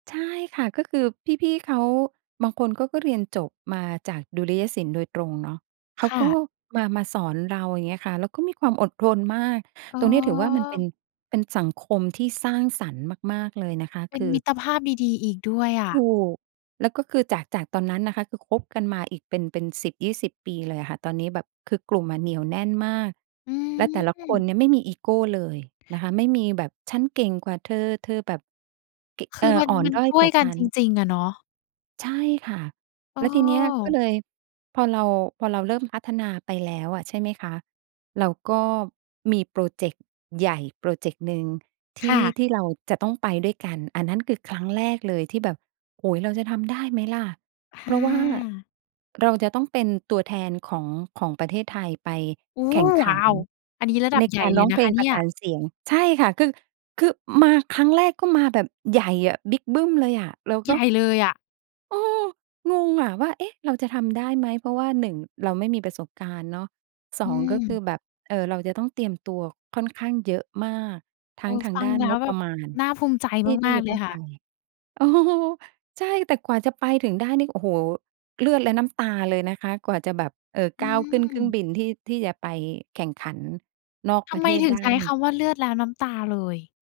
ใช่ค่ะ ก็คือพี่ ๆ เขา บางคนเขาก็เรียนจบมาจากดุริยศิลป์โดยตรงเนาะ เขาค่ก็ะ มา มาสอนเรา อย่างเงี้ยค่ะ แล้วก็มีความอดทนมาก อ๋ตรงนี้ถือว่ามันเป็อ น เป็นสังคมที่สร้างสรรค์มาก ๆ เลยนะคะ เปค็นือ มิตรภาพดี ๆ อีกด้วยอถูะ ก แล้วก็คือจาก จากตอนนั้นนะคะ คือคบ กันมาอีกเป็น เป็น 10-20 ปีเลยอะค่ะ ตอนนี้แบบคือกลุ่มอะเหนี่ยวแน่นมาก อืแล้วแต่ละคนม เนี่ยไม่มีอีโกเลยนะคะ ไม่มีแบบฉันเก่งกว่าเธอ เธอแบบเกะ คเอือ อมัน อ่อนมันด้อยช่กววย่ากัฉนัจน ริง ๆ อะเนาะ ใช่ค่ะ อ้แล้วทีเนี้ยก็อ เลย พอเรา พอเราเริ่มพัฒนาไปแล้วอะ ใช่ไหมคะ เราก็มีพรอเจกต์ใหญ่พรอเจกต์หนึ่ง ทคี่ ่ะ ที่เราจะต้องไปด้วยกัน อันนั้นคือครั้งแรกเลยที่แบบ โอ้โฮ เราจะทำได้ไหมล่ะ? คเพ่ราะว่าะ เราจะต้องเป็นตัวแทนของ ของประเทศไทย ไปโอ้แโขฮ ่งขว้ัานว อันนี้ระดัใบนใหญก่ารเลร้ยองนเพะคละงปเนรี่ะสย านเสียง ใช่ค่ะ คือ คือมาครั้งแรก ก็มาแบบใหญ่อะ บิกบึ้มเลยอะ เราใก็ หญ่เลยอะ เออ งงอะว่า เอ๊ะ เราจะทำได้ไหม? เพราะว่า 1 เราไม่มีประสบการณ์เนาะ สออืง ก็คือม แบบ เอ่อ เราจะต้องเตรียมตัวค่อนข้างเยอะมาก ทัเ้ออ งทาฟงัดง้านแล้งวบแปบระบมาณน่าภูมิใจที่ ทีม่าจก ะๆ เลต้ยองคไ่ป ะ เออ ใช่ แต่กว่าจะไปถึงได้นี่ โอ้โฮ เลือดและน้ำตาเลยนะคะ กว่าจะแบบ เอ่อ อกื้าวขึ้นเครื่องม บินที่ ที่จะไปแข่งขันนอกทปำระเไทมศถึไงด้ใช้นีค่ ำว่า เลือดแล้วน้ำตาเลย?